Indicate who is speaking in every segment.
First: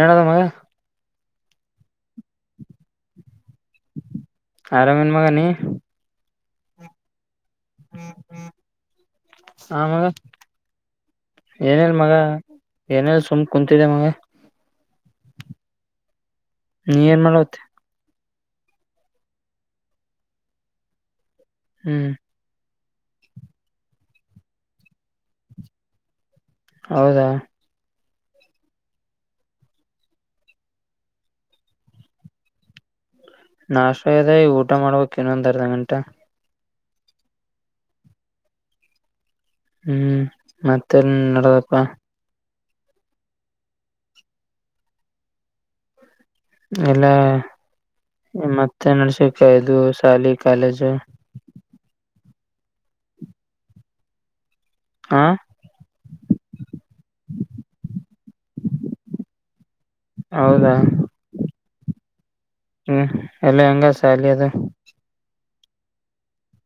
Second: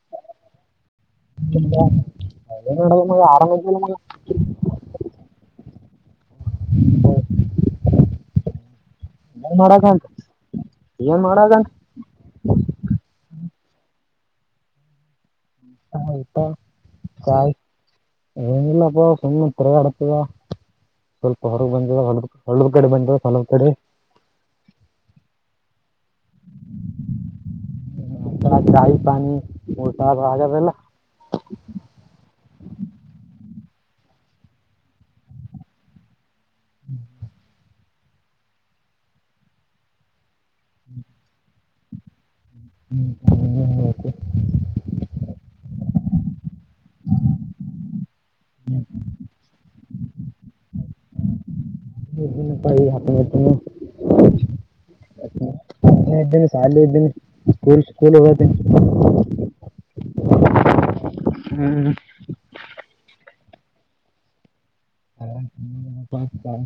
Speaker 1: ಏನಾದ ಮಗ.
Speaker 2: [unintelligible] ಹರಮ್ ಇದಿಲ್ಲ ಮಗ.
Speaker 1: ಆರಾಮೇನಿ ಮಗ ನೀ ಹ್ಮ
Speaker 2: ಏನ್
Speaker 1: ಆ ಮಗ
Speaker 2: ಮಾಡಾಕಂತ ಏನ್ ಮಾಡಾಕಂತ
Speaker 1: ಏನ್. ಮಗ ಏನೇಲ್ಲ ಸುಮ್ ಕುಂತಿದೆ ಮಗ.
Speaker 2: [unintelligible]
Speaker 1: ನೀ ಏನಾ
Speaker 2: ಚಾಯ್
Speaker 1: ಮಾಡತಿ.
Speaker 2: ಏನಿಲ್ಲಪ್ಪ ಸುಮ್ಮ್ ತಿರಗಡ್ತಿದೆ ಸ್ವಲ್ಪ ಹೊರಗ್ ಬಂದಿದೆ.
Speaker 1: ಹ್ಮ್
Speaker 2: ಹೊಲದ ಕಡೆ ಬಂದಿದ್ರಿ ಹೊಲ ಕಡೆ.
Speaker 1: ಹೌದಾ.
Speaker 2: [unintelligible]
Speaker 1: ನಷ್ಟ ಆಗೈತೆ ಊಟ ಮಾಡಬೇಕು ಇನ್ನೊಂದ್ ಅರ್ಧ ಗಂಟೆ.
Speaker 2: [unintelligible]
Speaker 1: ಹ್ಮ್ ಮತ್ತೆನ್ ನೆಡೆದಪ್ಪ
Speaker 2: [inaudible]
Speaker 1: ಎಲ್ಲ ಮತ್ತೆ ನಡ್ಸಿಕ ಇದು ಶಾಲಿ ಕಾಲೇಜು.
Speaker 2: [unintelligible]
Speaker 1: ಹಾ
Speaker 2: ಇದ್ದೇನೆ ಶಾಲಿ ಇದ್ದಿನನೆ ಸ್ಕೂಲ್ ಸ್ಕೂಲ್ ಹೋಗೋತೇನಿ.
Speaker 1: ಹೌದಾ
Speaker 2: ಹ್ಮ್
Speaker 1: ಹ್ಮ್ ಅಲ್ಲಿ ಹೆಂಗ ಸಾಲಿ ಅದ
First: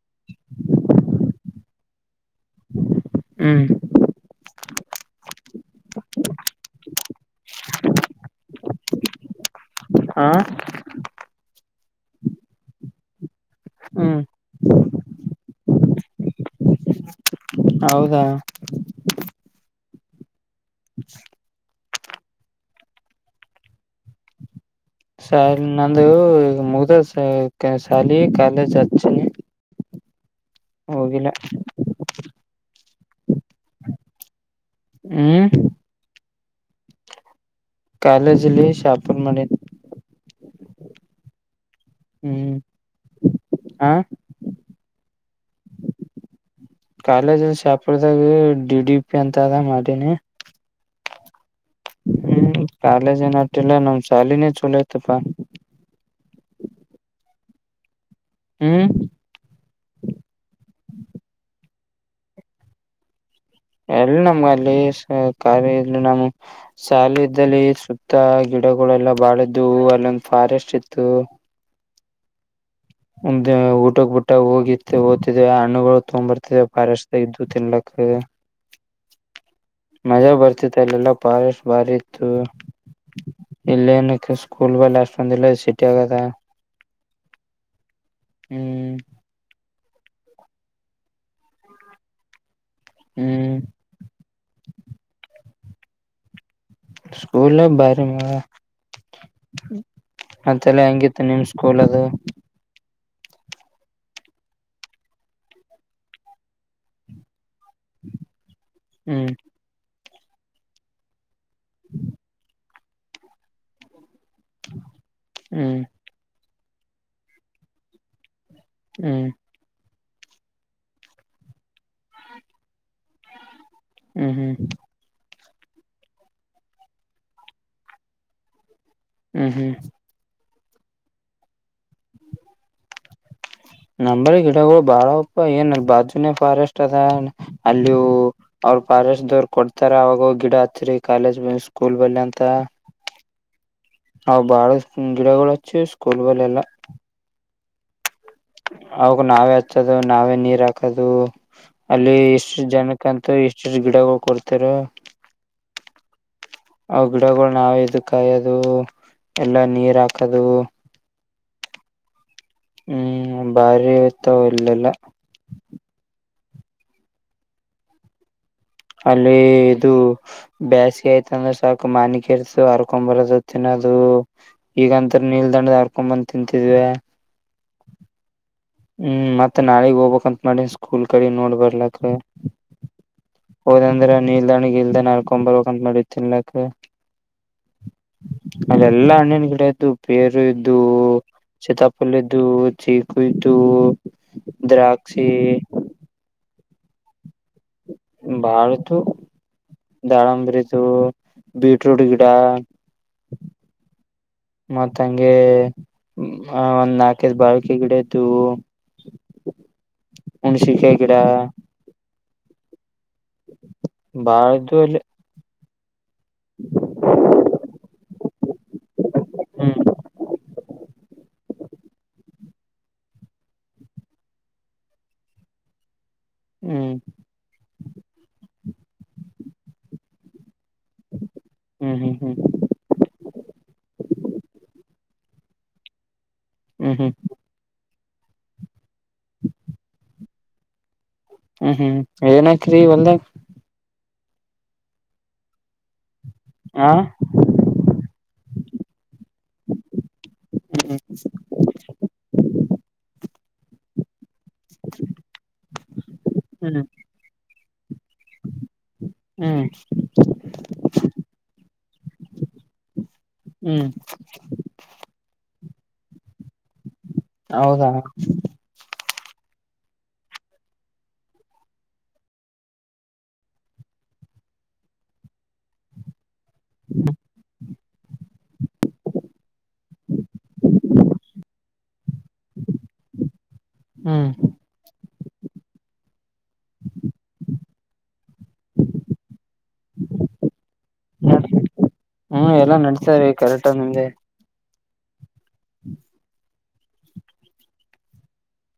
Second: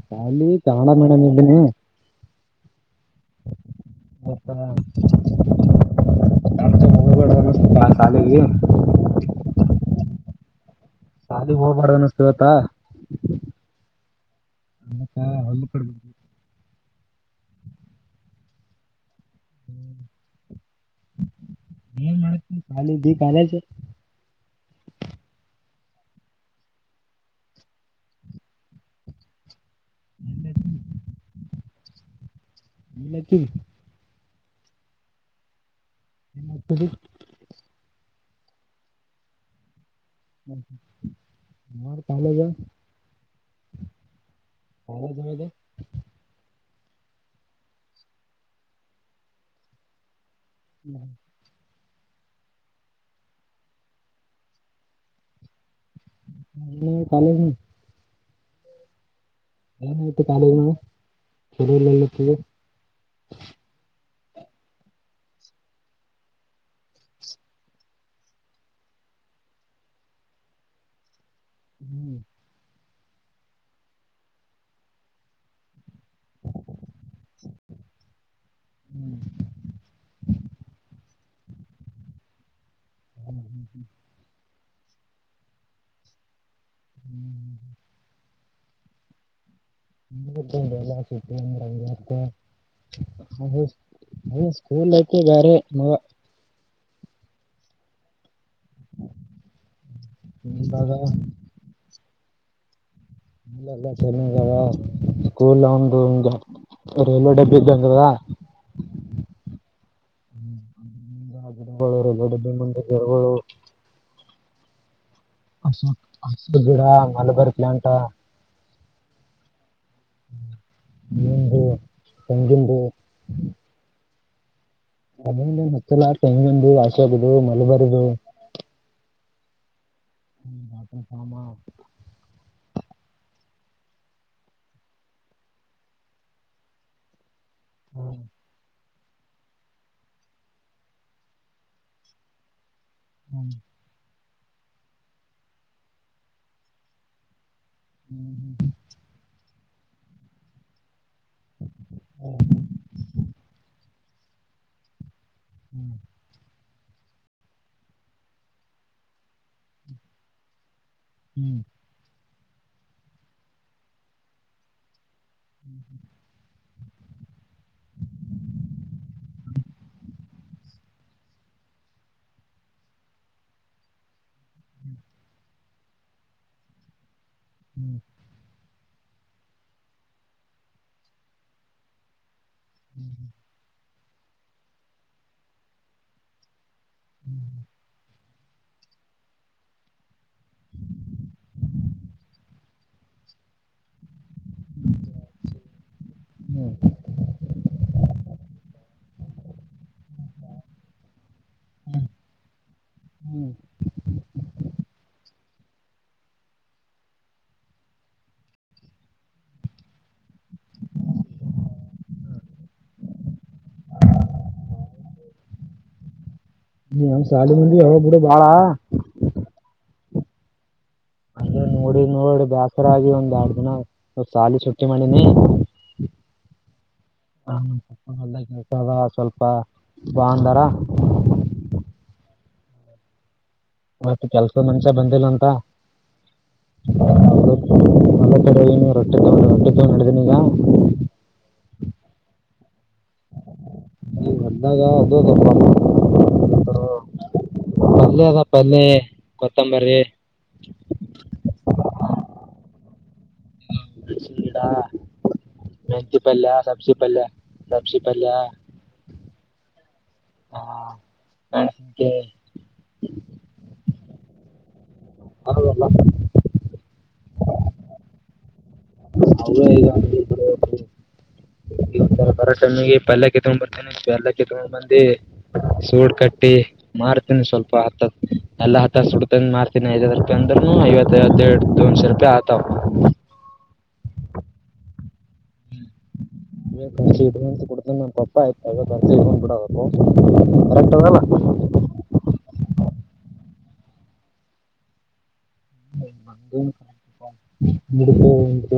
Speaker 2: ಶಾಲಿ ಕನ್ನಡ ಮೇಡಂ ಇದೀನಿ.
Speaker 1: ಹ್ಮ್
Speaker 2: [inaudible] [inaudible]
Speaker 1: ಹಾ
Speaker 2: ಸಾಲಿಗೆಗ್ ಹೋಗಬಾರ್ದ ಅನ್ನಿಸ್ತ ಇವತ್ತು.
Speaker 1: ಹ್ಮ್
Speaker 2: [unintelligible]
Speaker 1: [inaudible] ಹೌದಾ [inaudible]
Speaker 2: ಏನ್ ಮಾಡಾಕತ್ತಿ ಇದ ಕಾಲೇಜ್ ಇದ ಕಾಲೇಜ್
Speaker 1: ಸಾ ನಂದು ಮುಗ್ದ ಶಾಲಿ ಕಾಲೇಜ್ ಹಚ್ಚನಿ ಹೋಗಿಲ್ಲ
Speaker 2: [inaudible] ನಿನ್ ತಿನ್ನ
Speaker 1: ಹ್ಮ್
Speaker 2: [inaudible]
Speaker 1: ಕಾಲೇಜ್ಲ್ಲಿ ಶಾಪಿಂಗ್ ಮಾಡಿನಿ
Speaker 2: ಹ್ಮ
Speaker 1: ಹ್ಮ್ [inaudible] ಹಾ
Speaker 2: ಕಾಲೇಜ್ ಒಳಗ
Speaker 1: ಕಾಲೇಜ ಶಾಪುರದಾಗ ಡಿ ಡಿ ಪಿ ಅಂತ ಅದ ಮಾಡೀನಿ.
Speaker 2: [inaudible]
Speaker 1: ಹ್ಮ್ ಕಾಲೇಜ ಏನಟಿಲ್ಲ ನಮ್ಮ ಶಾಲಿನೇ ಚಲೋ ಇತಪ್ಪಾ
Speaker 2: ಹು ಕಾಲ
Speaker 1: ಹ್ಮ್
Speaker 2: ಮತ್ತ ಕಾಲೇಜ್ [unintelligible]
Speaker 1: ಎಲ್ಲಿ ನಮ್ಗ ಅಲ್ಲಿ ಸ ಕಾಲೇಜ್ ನಮ್ ಸಾಲಿ ಇದ್ದಲ್ಲಿ ಸುತ್ತ ಗಿಡಗಳೆಲ್ಲ ಬಾಳ್ ಇದ್ದವ ಅಲ್ಲೊಂದು ಫಾರೆಸ್ಟ ಇತ್ತು
Speaker 2: ಹ್ಮ್
Speaker 1: ಒಂದು ಊಟಕ್ಕ ಬಿಟ್ಟಗಾ ಹೋಗಿ ಹೋಗಿತ್ತ್ಯಾದವ್ ಹಣ್ಣುಗಳು ತಂಬತ್ತಿದ್ದವ ಪಾರೆಸ್ಟ್ ಇದ್ದು ತಿನ್ಲಕ್
Speaker 2: ಹ್ಮ್ [unintelligible]
Speaker 1: ಮಜಾ ಬರ್ತಿತ್ತು ಅಲ್ಲೆಲ್ಲಾ ಪಾರೆಸ್ಟ್ ಬಾರಿ ಇತ್ತು [inaudible] ಇಲ್ಲೇನ ಸ್ಕೂಲಗಳ ಬಲ್ಲ ಅಷ್ಟೊಂದಿಲ್ಲ ಸಿಟ್ಯಾಗದ
Speaker 2: ಹ್ಮ್
Speaker 1: ಹ್ಮ್
Speaker 2: [unintelligible]
Speaker 1: ಹ್ಮ್
Speaker 2: ನೀ ಸ್ಕೂಲ್ಕ ಬಾರೆ ಏನ್ಇಲ್ಲಾ
Speaker 1: ಸ್ಕೂಲ್ ಬಾರಿ ಮ [inaudible] ಮತ್ತೆಲ್ಲ
Speaker 2: ಇವಾಗ
Speaker 1: ಹಂಗಿತ್ತು ನಿಮ್ ಸೂ ಕೂಲದ
Speaker 2: ಎಲ್ಲ ಚೆನ್ನಾಗದ ಸ್ಕೂಲ್ ಒಂದು ಒಂದ ರೈಲ್ವೆ ಡಬ್ಬಿ ಇದ್ದಗ್ಗ ಯವ್ವಾ
Speaker 1: ಹ್ಮ್
Speaker 2: [unintelligible] ಗಡ್ಡ ಮುಂದೆ ಗಿಡಗಳು
Speaker 1: [inaudible]
Speaker 2: ಹಸ
Speaker 1: ಹ್ಮ್
Speaker 2: ಹಸರ ಗಿಡ ಮಲಬಾರಿ ಪ್ಲಾಂಟ
Speaker 1: ಹ್ಮ್
Speaker 2: [inaudible] ನಿಂದ ತೆಂಗಿದ್ದ
Speaker 1: ಹ್ಮ್
Speaker 2: [unintelligible] ಅಂದೊಂದ್ ಏನ್ ಹತ್ತಿಲ್ಲ ಟೆಂಗಿದ್ದ ಆಶಾರದ ಮಲಬಾರದು
Speaker 1: ಹ್ಮ್ ಹ್ಮ್
Speaker 2: ಹ್ಮ [unintelligible]
Speaker 1: ನಂಬಲ್ಲಿ ಗಿಡಗಳು ಬಾಳಅವಪ ಏನ ಬಾಜುನೇ ಫಾರೆಸ್ಟ್ ಅದನ ಅಲ್ಲಿವ ಅವ್ರ ಫಾರಸ್ಟ ದೋರ್ ಕೊಡ್ತಾರ ಅವಾಗ ಗಿಡ ಹಚ್ಚರಿ ಕಾಲೇಜ್ ಬಲ್ಲಿ ಸ್ಕೂಲ್ ಬಲ್ಲಿ ಅಂತ
Speaker 2: ಹ್ಮ
Speaker 1: ಹಾ ಬಾಳ ಗಿಡಗಳು ಅಚ್ಚ ಸ್ಕೂಲ್ ಬ ಎಲ್ಲಾ
Speaker 2: ಹ್ಮ್ ಹ್ಮ [unintelligible]
Speaker 1: ಅವಗ ನಾವೇ ಹಚ್ಚದು ನಾವೇ ನೀರ್ ಹಾಕೋದು. ಅಲ್ಲಿ ಇಷ್ಟು ಜನಕ್ಕಂತೂ ಇಷ್ಟು ಇಷ್ಟು ಗಿಡಗಳು ಕೊಡ್ತಾರೆ.
Speaker 2: ಹ್ಮ್ [unintelligible]
Speaker 1: ಅ ಗಿಡಗಳು ನಾವ್ ಇದು ಕಾಯೋದು ಎಲ್ಲಾ ನೀರ್ ಹಾಕದು.
Speaker 2: ಹ್ಮ್
Speaker 1: ಹ್ಮ್ ಬಾರಿ ಇತ್ತ ಇಲ್ಲೆಲ್ಲ
Speaker 2: ಹ್ಞೂ ಹ್ಞ [unintelligible]
Speaker 1: ಅಲ್ಲಿ ಇದು ಬ್ಯಾಸಿಗೆ ಆಯ್ತ್ ಅಂದ್ರೆ ಸಾಕು ಮನಿ ಕೆಲಸ ಅರ್ಕೊಂಬರೋದೂ ತಿನ್ನೋದು. ಈಗಂತರ ನೀವ್ ದಂಡದ ಅರ್ಕೊಂಬ್ ತಿಂತಿದ್ವ ಹ್ಮ್ ಮತ್ತ್ ನಾಳಿಗ್ ಹೋಗ್ಕ್ಂತ್ ಮಾಡಿ ಸ್ಕೂಲ್ ಕಡೆ ನೋಡ್ ಬರ್ಲಕ. ಹೋದಂದ್ರೆ ನೀ ನಿಲ್ದಗ್ ಇಲ್ದ ನಾಲ್ಕೊಂಬರ್ಬೇಕ ಅಂತ ಮಾಡಿ ತಿನ್ಲಾಕ.
Speaker 2: ಹ್ಞ
Speaker 1: ಅಲ್ಲಿ ಎಲ್ಲಾ ಹಣ್ಣಿನ ಗಿಡ ಇದ್ದು ಪೇರು ಇದ್ದು. ಸೀತಾಫಲ ಇದು ಚಿಕೂ ಇದು ದ್ರಾಕ್ಷಿ
Speaker 2: ಹ್ಮ್
Speaker 1: ಬಾಳತು ದಾಳಿಂಬ್ರೀ ಇತ್ತು ಬಿಟ್ರೂಟ್ ಗಿಡ ಮತ್ತ್ ಹಂಗೆ ಒಂದ್ ನಾಲ್ಕೈದು ಬಾಳೆಕಾಯಿ ಗಿಡ ಇತ್ತು. ಮೆಣಸಿನಕಾಯಿ ಗಿಡ ಬಾಳ್ ಇದ್ದವೂ ಇಲ್ಲಿ. ಹ
Speaker 2: ನೀ ಶಾಲಿ ಮಂದಿ ಅವ್ ಬುಡು ಬ್ಯಾಡ.
Speaker 1: ಹ್ಮ್
Speaker 2: ಅದೇ ನೋಡಿ ನೋಡಿ ಬ್ಯಾಸರ ಆಗಿ ಒಂದ್ ಎರಡ್ ದಿನೋ ಒ ಸಾಲಿ ಸೊಟ್ಟಿ ಮಾಡಿನಿ
Speaker 1: ಹ್ಮ್
Speaker 2: ಹತದ ಸ್ವಲ್ಪ ಭಾನುವಾರ
Speaker 1: ಹ್ಮ್ ಹ್ಮ್ ಹ್ಮ್
Speaker 2: ಮತ್ತ ಕೆಲ್ಸಾದ್ ಮಂಷ್ಯ ಬಂದಿಲ್ಲ ಅಂತ.
Speaker 1: ಹ್ಮ್ ಹ್ಮ್
Speaker 2: ನ ರೊಟ್ಟಿ ರೊಟ್ಟಿ ಕ ನಡಿದೀನಿ ಈಗ
Speaker 1: ಹ್ಮ್ ಹ್ಮ್ ಏನಾಕರಿ ಒಲ್ದ್
Speaker 2: ನೀ ಹೊಲ್ದಾಗ ಅದು
Speaker 1: ಆ
Speaker 2: ಪಲ್ಯ ಅದ ಪಲ್ಯ ಕೊತ್ತಂಬರಿ.
Speaker 1: ಹ್ಮ್
Speaker 2: ಸೀಡಾ ಮೆಂತಿ ಪಲ್ಯ
Speaker 1: ಹ್ಮ್
Speaker 2: ಸಬ್ಸಿ ಪಲ್ಯ ಸಬ್ಸಿ ಪಲ್ಯ
Speaker 1: ಹ್ಮ್
Speaker 2: ಹಾ ನ
Speaker 1: ಹ್ಮ್
Speaker 2: ಹ
Speaker 1: ಹೌದಾ
Speaker 2: ಹ ಅವ್ರ ಈಗ ಈ ಬರೋ ಟೈಮಿಗೆ ಪಲ್ಯಕ್ಕಿ ತಗೊಂಡ್ ಬರ್ತೇನಿ ಪಲ್ಲಕ್ಕಿ ತಗೊಂಡ್ ಬಂದಿ ಸೂಡ್ ಕಟ್ಟ. ಟ್ಟ ಮಾರ್ತೀನಿ ಸ್ವಲ್ಪ ಹ ಎಲ್ಲ ಹತ್ತ ಸುಡ್ತ ಮಾರ್ತನಿ. ಇ ಐದವತ್ತು ರೂಪಾಯಿ ಅಂದ್ರೂ ಐವತ್ತೈದ ಎರಡು ದೊಂದುನ್ ಸರೂಪಾಯಿ ಆತಾವ.
Speaker 1: ಹ್ಮ್
Speaker 2: ನ್ಡ್ನ್ಸ್ ಕೊಡ್ತೆ ನಮ್ಮ ಪಪ್ಪ ಆಯ್ತು ಇವನ್ ಇಡ್ಕೊಂಡ್ ಬಿಡೋದು ಕರೆಕ್ಟ್ ಅದಲ್ಲ.
Speaker 1: ಹ್ಮ್ ಎಲ್ಲ ನಡ್ತ ರೀ ಕರೆಕ್ಟ ನನ್ನದೇ.
Speaker 2: ಂದ ಕ ಇ ಇ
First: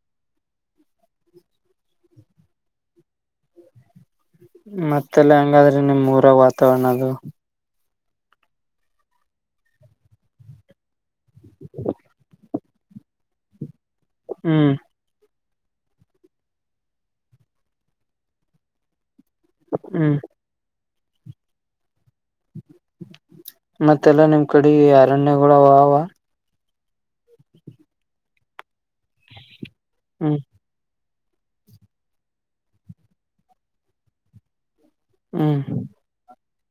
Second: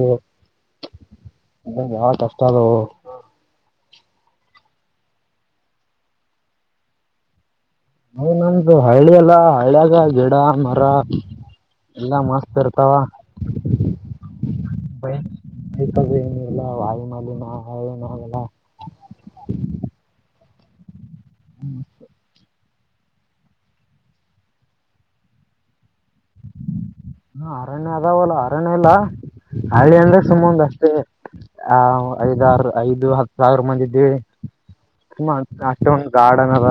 Speaker 2: [inaudible] ಅ ಯಾವ ಕಷ್ಟ ಅದವು.
Speaker 1: ಮತ್ತೆಲ್ಲ ಹೆಂಗಾದ್ರೆ ನಿಮ್ಮ್ ಊರ ವಾತಾವರಣ ಅದು.
Speaker 2: ಹ ನಮ್ದು ಹಳ್ಳಿ ಎಲ್ಲ ಹಳಿಯಾಗ ಗಿಡ ಮರ. ಎಲ್ಲ ಮಸ್ತ್ ಇರ್ತಾವ.
Speaker 1: ಹ್ಮ್.
Speaker 2: ಇ ಏನು ಇಲ್ಲ ವಾಯು ಮಾಲಿನಏನಲ್ಲ.
Speaker 1: ಹ್ಮ್.
Speaker 2: ಹ್ಮ್
Speaker 1: ಮತ್ತೆಲ್ಲ ನಿಮ್ ಕಡೆ ಅರಣ್ಯಗಳ ಅವ ಅವ.
Speaker 2: ಹ ಅರಣ್ಯ ಅದಾವಲ್ಲ ಅರಣ್ಯ ಇಲ್ಲ ಹಳ್ಳಿ ಅಂದ್ರೆ
Speaker 1: ಹ್ಮ್
Speaker 2: ಸುಮ್ಮಂದ ಅಷ್ಟೇ. ಹ ಐದಾರು ಐದು ಹತ್ತು ಸಾವಿರ ಮಂದ ಇದೀ ತುಂಬಾಂ
Speaker 1: ಹ್ಮ್
Speaker 2: ಅಷ್ಟ ಉಂಟ. ಗಾರ್ಡನ್ ಅದ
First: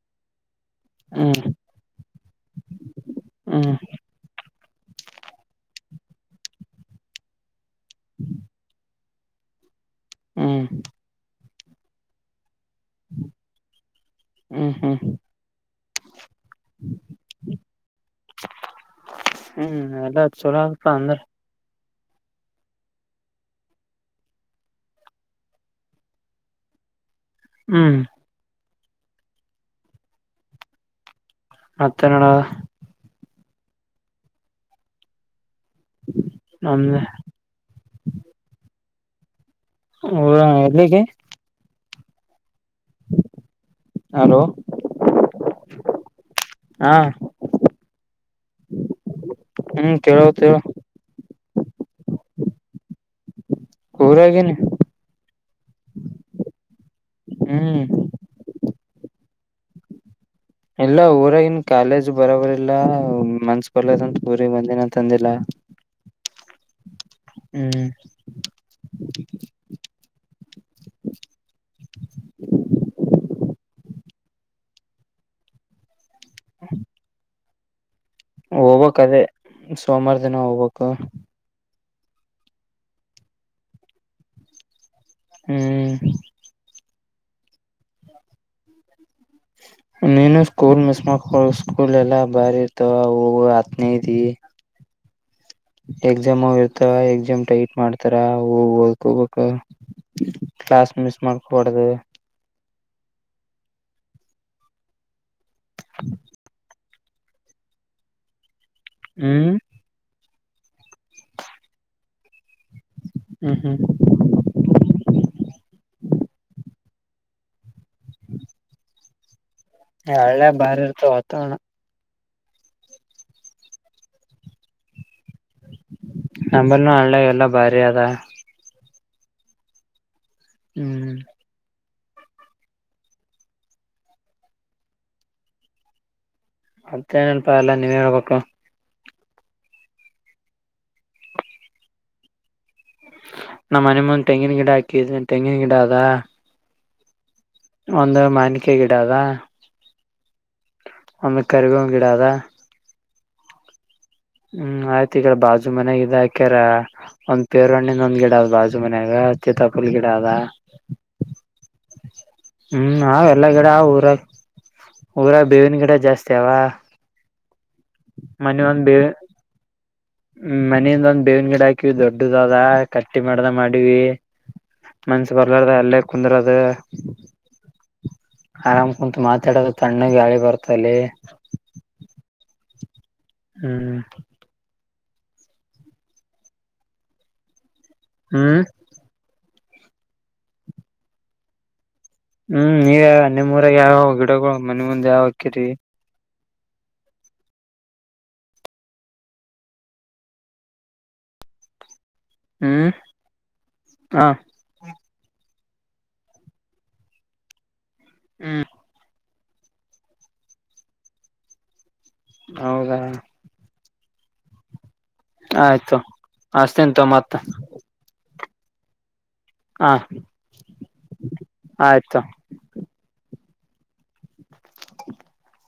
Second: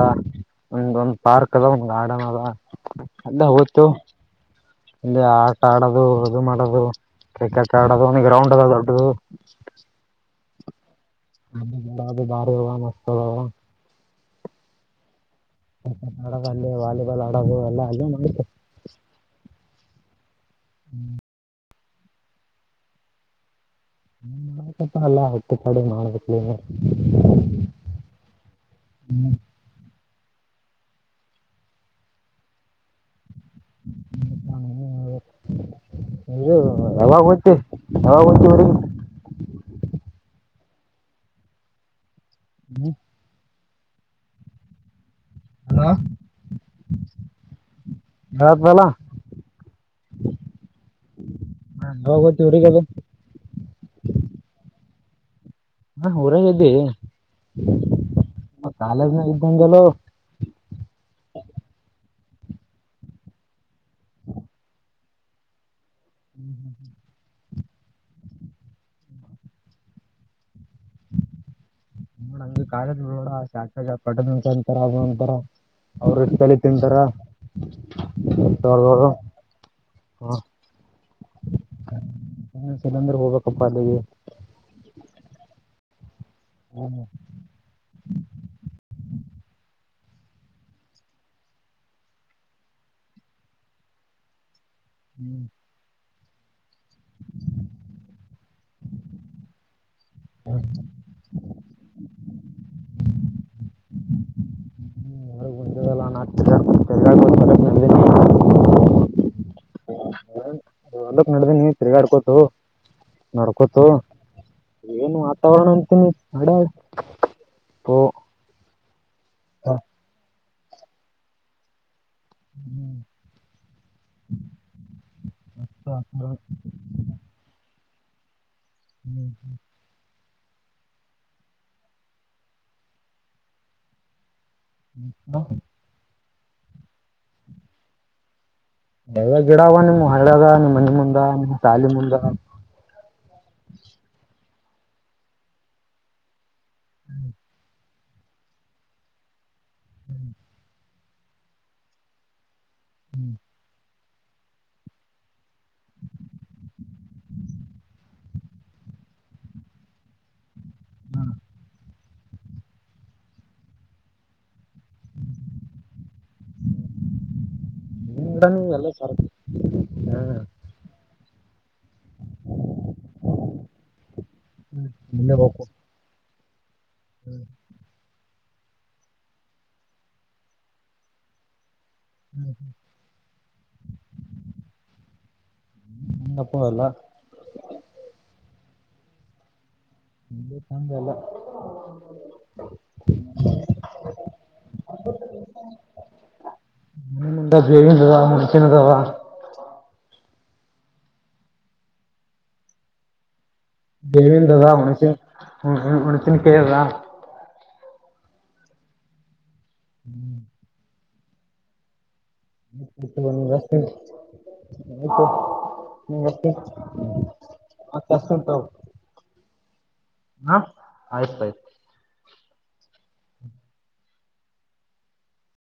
Speaker 2: ಒಂದ ಒಂದ್
Speaker 1: ಹ್ಮ್
Speaker 2: ಪಾರ್ಕ್ ಅದ ಒಂದ್ ಗಾರ್ಡನ್ ಅದ ಅ
Speaker 1: ಹ್ಮ್
Speaker 2: ಹತ್ತು. ಇಲ್ಲಿ ಆಟ ಆಡೋದು ಇದು ಮಾಡೋದು ಕ್ರಿಕೆಟ್ ಆಡೋದು ಗ್ರೌಂಡ್ ಅ ದೊಡ್ಡದು.
Speaker 1: ಹ್ಮ.
Speaker 2: ಅ ಬ ಬಾರಿವುಳ್ಳ ಮಸ್ತ ಅದವಾ.
Speaker 1: ಹ್ಮ್ ಹ್ಮ್
Speaker 2: ಕ್ರಿಕೆಟ್ ಆಡೋ ಅಲ್ಲಿ ವಾಲಿಬಾಲ್ ಆಡೋದು ಎಲ್ಲ ಅಲ್ಲ ನೋತ.
Speaker 1: ಹ್ಮ್ ಎಲ್ಲ ಚಲ ಆಗ್ತ ಅಂದ್ರೆ.
Speaker 2: ಹ ಮಾಡ್ಬೇಕಪ್ಪ ಅಲ್ಲಾ ಒಟ್ಟು ಕಡೆ ಮಾಡ್ಬೇಕಕ್ಲ.
Speaker 1: ಹ್ಮ್. ಮತ್ತೆ ಏನ್ ನಡದ್ದ.
Speaker 2: ಇದು
Speaker 1: ನಮ್ದ
Speaker 2: ಯಾವಾಗ ಹೊಂಟ್ಟಿ. ಯಾವಗ್ ಹೊಂಟ್ಟಿ ಊರಿಗೆ.
Speaker 1: ಹ ಎಲ್ಲಿಗೆ.
Speaker 2: ಹ್ಮ್.
Speaker 1: ಹಲೋ
Speaker 2: ಹಲೋ.....
Speaker 1: ಹಾ
Speaker 2: ಯತ್ ಬಲ.
Speaker 1: ಹ್ಮ್ ಕೇಳೋತ ಹೇಳು.
Speaker 2: ಹಾ ನತವ್ರಗ ಅದು [inaudible]
Speaker 1: ಊರಾಗಿನೆ.
Speaker 2: ಹ ಊರಂಗ್ದಿ.
Speaker 1: ಹ್ಮ್.
Speaker 2: ಕಾಲೇಜ್ನಾಗ ಇದ್ದಂಗೆಲೋ.
Speaker 1: ಇಲ್ಲ ಊರಾಗಿನ್ ಕಾಲೇಜ್ ಬರೋಬರಿಲ್ಲ ಮನ್ಸ ಬರ್ಲದಂತ ಊರಿ ಬಂದಿನ ತಂದಿಲ್ಲ.
Speaker 2: ಹ್ಮ್ ಹ್ಮ್ ಹ್ಮ್ [inaudible]
Speaker 1: ಹ್ಮ್
Speaker 2: ನೋಡಂಗ ಕ ನೋಡ ಶಾ ಪಟ್ಟಂಟಂತಾರ ಅಂತಾರ ಅದ್ನ ಒಂತರಾ. ಅವ್ರ ಎಷ್ಟ ತಲೆ ತಿಂತಾರ.
Speaker 1: ಹೋಗ್ಬಕ್
Speaker 2: ದೊಡ್ಡದವ್ರು
Speaker 1: ಅದೇ ಸೋಮವಾರ ದಿನ ಹೋಗ್ಬೇಕು.
Speaker 2: ಮನ್ಸಿಲಂದ್ರ ಹೋಗ್ಬೇಕಪ್ಪ ಅಲ್ಲಿಗಿ.
Speaker 1: ಹ್ಮ್.
Speaker 2: ಹ್ಮ.
Speaker 1: [inaudible] ನೀನು ಸ್ಕೂಲ್ ಮಿಸ್ ಮಾಡಕ ಸ್ಕೂಲ್ ಎಲ್ಲ ಬಾರಿ ಇರ್ತವ ಹೋಗು ಹತ್ನೇ ಇದಿ.
Speaker 2: ಹ್ಮ್.
Speaker 1: ಎಕ್ಸಾಮ್ ಅವ ಇರ್ತಾವ ಎಕ್ಸಾಮ್ ಟೈಟ್ ಮಾಡ್ತಾರ ಅವು ಓದ್ಕೋ ಬೇಕು. Class miss ಮಾಡ್ಕಬ್ಯಾಡದು.
Speaker 2: [unintelligible] ತಿರ್ಗಾಡ್ಕೊತ
Speaker 1: ಹ್ಮ್.
Speaker 2: ಮೇಲ್ಕ ನಡ್ದನಿ ತಿರ್ಗಾಡ ಆಡ್ಕೊತೊ
Speaker 1: ಹ್ಮ್ ಹ್ಮ್
Speaker 2: ನಡ್ಕೊತೊ. ಏನು ವಾತಾವರಣ ಅಂತಿನಿ. [unintelligible]
Speaker 1: ಹೇ ಹಳ್ಳಾಗ ಬಾರಿ ಇರ್ತವ್ ವಾತಾವರಣ.
Speaker 2: [inaudible]
Speaker 1: ನಂಬಲ್ಲಿನೂ ಹಳ್ಳ್ಯಾಗ ಎಲ್ಲ ಭಾರಿ ಆದ.
Speaker 2: ಹ್ಮ್, ಹ್ಮ
Speaker 1: ಹ್ಮ್.
Speaker 2: [inaudible]
Speaker 1: ಮತ್ತೇ ಏನಪಾ ಎಲ್ಲ ನೀವೇ ಹೇಳ್ಬೇಕು.
Speaker 2: ಎಲ್ಲ ಗಿಡವ ನಿಮ್ ಹಳ್ಯಗ ನಿಮ್ಮ್ ಮನಿ ಮುಂದ ನಿಮ್ಮ್ ಸಾಲಿ ಮುಂದ.
Speaker 1: ನಮ್ಮ ಮನೆ ಮುಂದ ತೆಂಗಿನ ಗಿಡ ಹಾಕಿದ್ನ್ ತೆಂಗಿನ ಗಿಡ ಆದ.
Speaker 2: [inaudible]
Speaker 1: ಒಂದು ಮಾನಿಕಾಯಿ ಗಿಡ ಆದ.
Speaker 2: ಹ್ಮ್.
Speaker 1: ಒಮ್ಮ ಕರಿಬೇವಿನ ಗಿಡ ಆದ.
Speaker 2: ಹ್ಮ್.
Speaker 1: ಹ್ಮ್ ಆಯ್ತು ಈಗ ಬಾಜು ಮನ್ಯಾಗ ಇದ ಹಾಕ್ಯಾರ. ಒಂದ್ ಪೇರು ಹಣ್ಣಿಂದ ಒಂದ್ ಗಿಡ ಆದ ಬಾಜು ಮನೆಯಾಗ ಚೀತಾಪಲ್ ಗಿಡ ಆದ. ಹ್ಮ್ ಆವ್ ಎಲ್ಲ ಗಿಡ ಆವ್ ಊರಗ. ಊರಗ ಬೇವಿನ ಗಿಡ ಜಾಸ್ತಿ ಆವ್.
Speaker 2: ಗಿಡ ನೀ
Speaker 1: ಮನೀ
Speaker 2: ಎಲ್ಲ
Speaker 1: ಒಂದಿ
Speaker 2: ಸರ
Speaker 1: ಹ್ಮ ಮನಿಂದ ಒಂದ್ ಬೇವಿನ್ ಗಿಡ ಹಾಕಿವಿ ದೊಡ್ಡದ ಆದ ಕಟ್ಟಿ ಮಾಡದಗ್ ಮಾಡಿವಿ. ಮನ್ಸ ಬರ್ಲಾರ್ದ ಅಲ್ಲೇ ಕುಂದರದ.
Speaker 2: ಹ್ಮ್.
Speaker 1: ಆರಾಮ್ ಕುಂತು ಮಾತಾಡದು ತಣ್ಣ ಗ ಗಾಳಿ ಬರ್ತಲ್ಲಿ.
Speaker 2: [inaudible]
Speaker 1: ಹ್ಮ್.
Speaker 2: [unintelligible]
Speaker 1: ಹ್ಮ್.
Speaker 2: [inaudible]
Speaker 1: ಹ್ಮ್ ನೀ ನಿಮ್ಮ ಊರಗ ಯಾವ ಗಿಡಗಳು ಮನೀ ಮುಂದ ಯಾವ್ ಹಾಕಿರಿ.
Speaker 2: [unintelligible]
Speaker 1: ಹ್ಮ್. ಹ
Speaker 2: [unintelligible]
Speaker 1: ಹ್ಮ್
Speaker 2: ಹ್ಮಞ [unintelligible]
Speaker 1: ಹೌದಾ
Speaker 2: [unintelligible]
Speaker 1: ಆಯ್ತು
Speaker 2: ಮತ
Speaker 1: ಅಷ್ಟೇಂತ ಮತ್ತ
Speaker 2: ಹಸ್ತನ ತಗೋ
Speaker 1: ಹಾ
Speaker 2: ಹಾ ಆಯ್ತ್ ಆಯ್ತ್.
Speaker 1: ಆಯ್ತು ತೋ [inaudible]